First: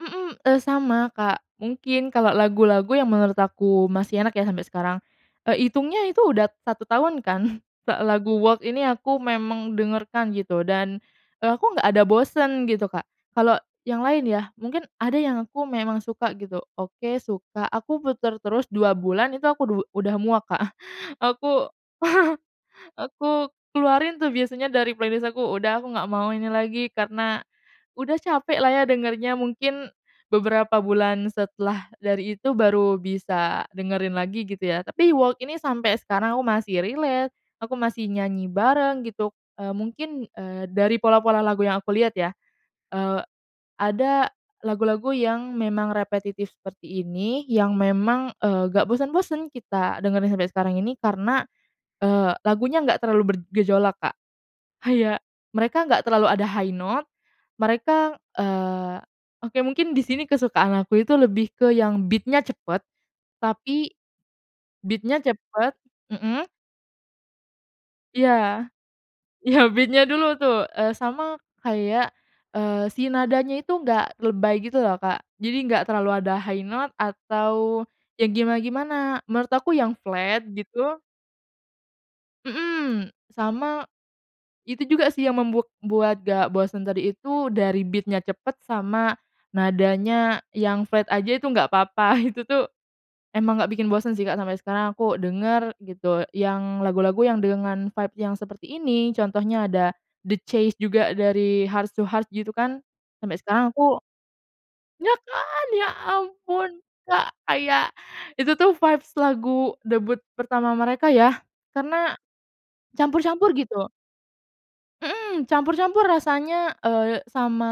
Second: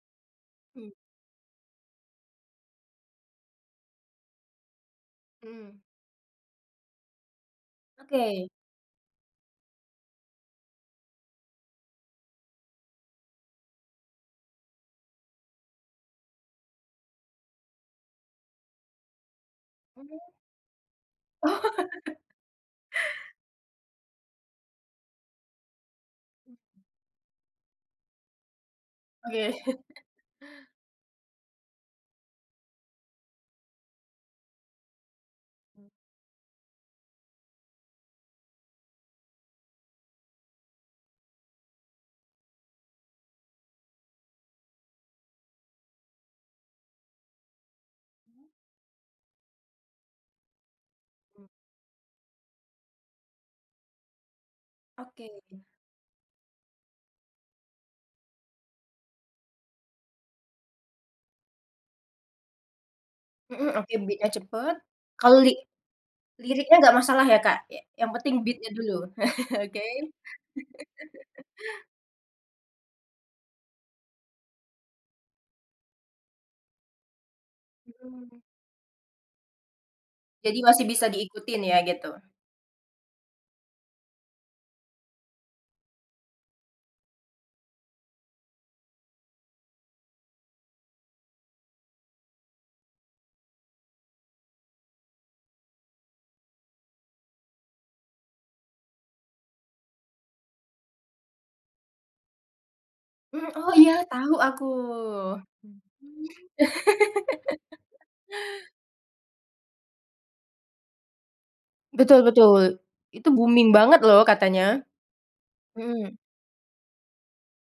Mhm, eee, Mmm. sama, Kak, mungkin kalau lagu-lagu yang menurut aku masih enak ya sampai sekarang, eee, Mmm. itungnya itu udah 1 tahun kan, lagu Oke. Walk ini aku memang dengarkan gitu dan, eee, aku nggak ada bosen gitu, Kak. Kalau yang lain ya, mungkin ada yang aku memang suka gitu, oke suka, aku puter terus 2 bulan itu aku du udah Mhm. muak, Kak, aku aku keluarin tuh biasanya dari playlist aku, udah aku nggak mau ini [unintelligible] lagi karena udah capek lah ya dengernya Oke. mungkin beberapa bulan setelah dari itu baru bisa dengerin lagi gitu ya, tapi Walk ini sampai sekarang aku masih relate, aku masih nyanyi bareng gitu, eee, mungkin, eee, dari pola-pola lagu yang aku liat ya, eee, ada lagu-lagu yang memang repetitif seperti ini yang memang, [unintelligible] eee, gak bosen-bosen kita dengerin sampai sekarang ini karena, [unintelligible] eee, lagunya gak terlalu bergejolak, Kak. Kayak Oke. mereka gak terlalu ada high note mereka eee, oke mungkin disini kesukaan aku itu lebih ke yang beat-nya cepet Mhm, tapi oke beat-nya cepet, beat-nya kalo li cepet mhm. liriknya gak masalah ya, Kak? Iya, yang Iya penting beat-nya dulu, iya oke. beat-nya dulu tuh, eee, sama kayak, eee, si nadanya itu enggak lebay gitu loh, Kak. Jadi enggak terlalu ada high note, atau yang Mhm. gimana-gimana menurut aku yang flat Jadi masih gitu bisa diikutin ya gitu. Mhm, sama itu juga sih yang membu membuat gak bosen tadi itu dari beat-nya cepet sama nadanya yang flat aja itu nggak apa-apa itu tuh emang gak bikin bosen sih, Kak, sampai sekarang aku denger gitu yang lagu-lagu yang dengan vibes yang seperti ini contohnya ada The Chase juga dari Heart to Heart gitu kan sampai Mhm, oh sekarang iya, aku tahu aku. iya kan! Ya ampun, Kak! Kayak itu tuh vibes lagu debut pertama mereka ya, karena Betul betul itu campur-campur booming gitu. banget loh katanya, Mhm, campur-campur mhm. rasanya, eee, sama,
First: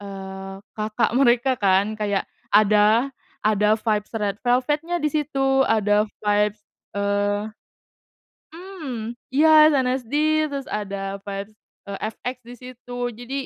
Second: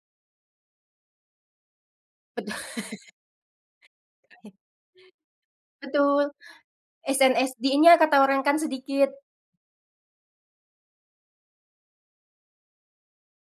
eee, kakak mereka kan kayak Betul. ada ada vibes Red Velvet nya disitu ada Betul, vibes, eee, SNSD-nya kan kata orang kan mmm, sedikit. iya SNSD terus ada vibes eee, FX disitu jadi